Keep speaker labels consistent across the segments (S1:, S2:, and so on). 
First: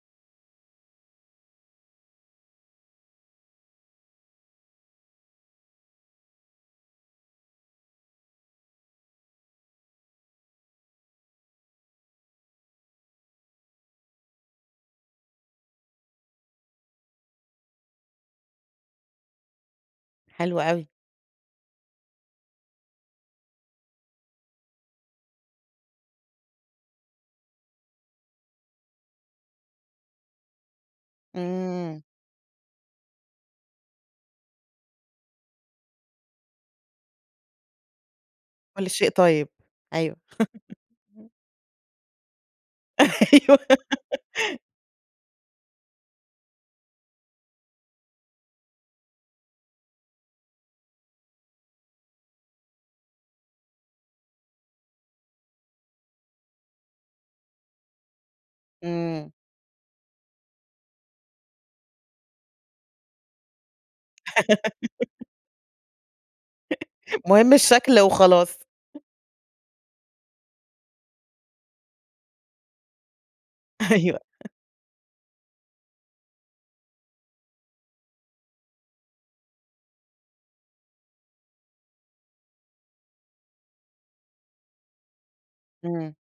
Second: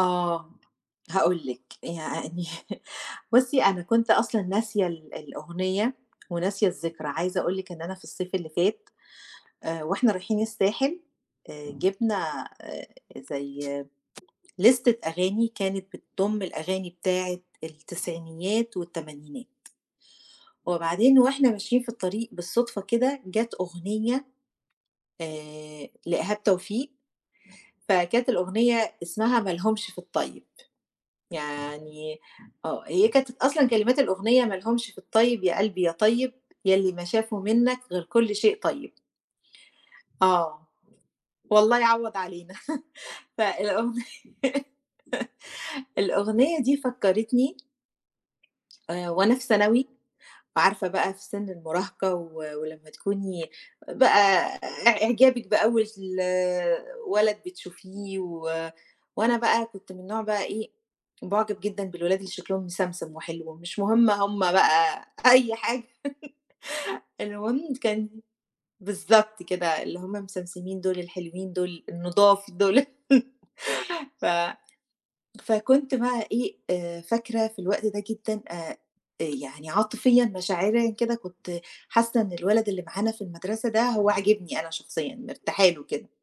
S1: آه، هاقول لِك يعني بُصّي، أنا كنت أصلًا ناسية ال الأغنية وناسية الذكرى، عايزة أقول لِك إن أنا في الصيف اللي فات، آآ وإحنا رايحين الساحل، آآ جِبنا آآ زي لِستة أغاني كانت بتضم الأغاني بتاعة التسعينيات والتمانينات،
S2: حلو أوي.
S1: وبعدين وإحنا ماشيين في الطريق بالصدفة كده، جَت أغنية آآ لإيهاب توفيق فكانت الأغنية اسمها ما لهمش في الطيّب،
S2: إمم.
S1: يعني آه، هي كانت أصلًا كلمات الأغنية ما لهمش في الطيّب يا قلبي يا طيّب، ياللي ما شافوا مِنَّك غير كل شيء
S2: كل
S1: طيّب.
S2: شيء طيّب. أيوَه.
S1: آه، والله يعوَّض علينا،
S2: أيوة.
S1: فالأغنية الأغنية دي فكّرتني آآ وأنا في ثانوي، وعارفة بقى في سن المراهقة و ولمّا تكوني إ بقى إع إعجابك بأول ولد بتشوفيه، و
S2: إمم.
S1: وأنا بقى كنت من النوع بقى إيه، باعُجَب جدًا بالولاد اللي شكلهم مسمسم وحلو، مش مهم هُم بقى أي حاجة
S2: مهم
S1: المهم
S2: الشكل
S1: كان
S2: وخلاص.
S1: بالضبط كده، اللي هُم مسمسمين دول الحلوين دول النضاف دول.
S2: أيوه.
S1: ف فكنت بقى إيه آآ، فاكرة في الوقت ده جدًا، آآ إ يعني عاطفيًا مشاعريًا كده كنت حاسة إن الولد اللي معانا في المدرسة ده هو عاجبني أنا شخصيًا، مرتاحة له كده،
S2: إمم.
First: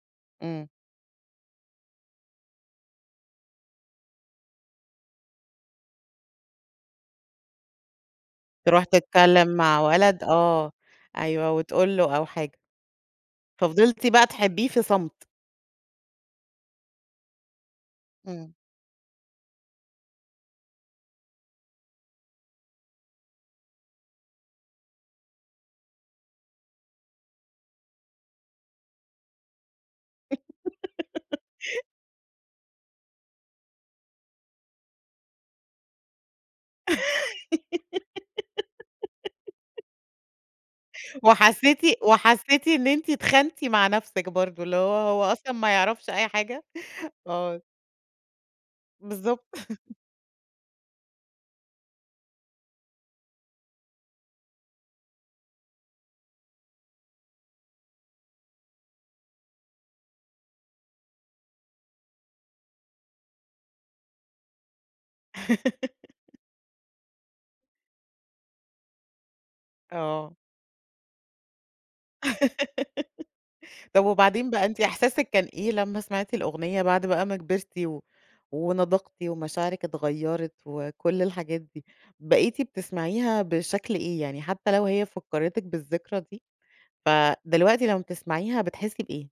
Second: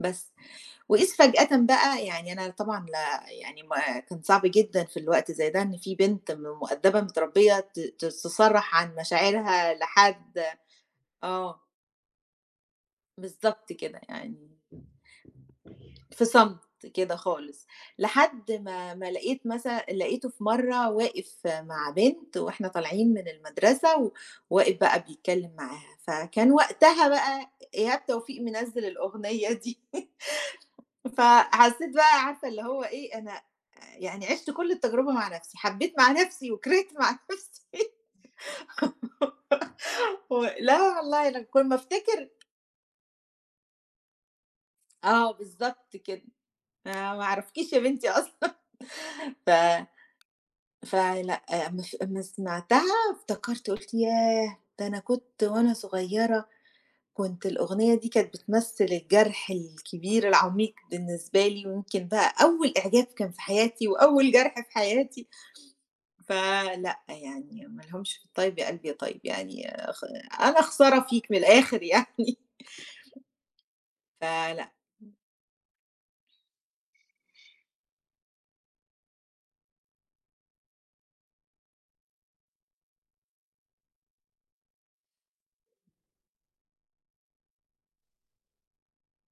S1: بس.
S2: إمم.
S1: وإذ فجأةً بقى يعني أنا طبعًا لا يعني ما كان صعب جدًا في الوقت زي ده إن فيه بنت م مؤدبة متربية ت ت تصرَّح
S2: تروح
S1: عن
S2: تتكلم
S1: مشاعرها
S2: مع ولد،
S1: لحد،
S2: آه، أيوَه،
S1: آه.
S2: وتقول له أو حاجة.
S1: بالضبط كده
S2: ففضلتِ بقى
S1: يعني
S2: تحبيه في صمت.
S1: في صمت كده خالص، لحد
S2: إمم.
S1: ما ما لاقيت مثلًا، لقيته في مَرَّة واقف مع بنت وإحنا طالعين من المدرسة، وواقف بقى بيتكلم معاها، فكان وقتها بقى إيهاب توفيق منزِّل الأغنية دي. فحسيت بقى عارفة اللي هو إيه، أنا آآ يعني عِشت كل التجربة مع نَفْسي، حبيت مع نَفْسي وكرهت مع نَفْسي. و لا والله ل كل ما
S2: وحسيتِ،
S1: أفتكر
S2: وحسيتِ إن أنتِ اتخانتي مع نَفْسك برضو اللي هو، هو
S1: آه
S2: أصلًا ما
S1: بالضبط
S2: يعرَفش
S1: كده.
S2: أي حاجة.
S1: آآ ما
S2: آه.
S1: اعرفكيش يا بنتي أصلًا،
S2: بالضبط.
S1: ف فلأ أمّا ف أمّا سمَعتها، افتكرت، قُلت ياه! ده أنا كنت وأنا صغيرة، كنت الأغنية دي كانت بتمثل الجرح الكبير العميق بالنسبة لي، ويمكن بقى أول إعجاب كان في حياتي، وأول جرح في حياتي. فلأ يعني ما لهمش في الطيّب يا قلبي يا طيّب، يعني خ
S2: آه.
S1: أنا خسارة فيك من الآخر يعني.
S2: طَب وبعدين بقى
S1: فلأ.
S2: أنتِ إحساسِك كان إيه لمّا سمَعتِ الأغنية بَعد بقى ما كبَرتِ و ونضجتِ ومشاعرِك اتغيّرت وكل الحاجات دي؟ بقيتِ بتسمَعيها بشكل إيه، يعني حتّى لو هي فكّرِتِك بالذكرى دي، فدلوقتي لمّا بتسمَعيها بتحسي بإيه؟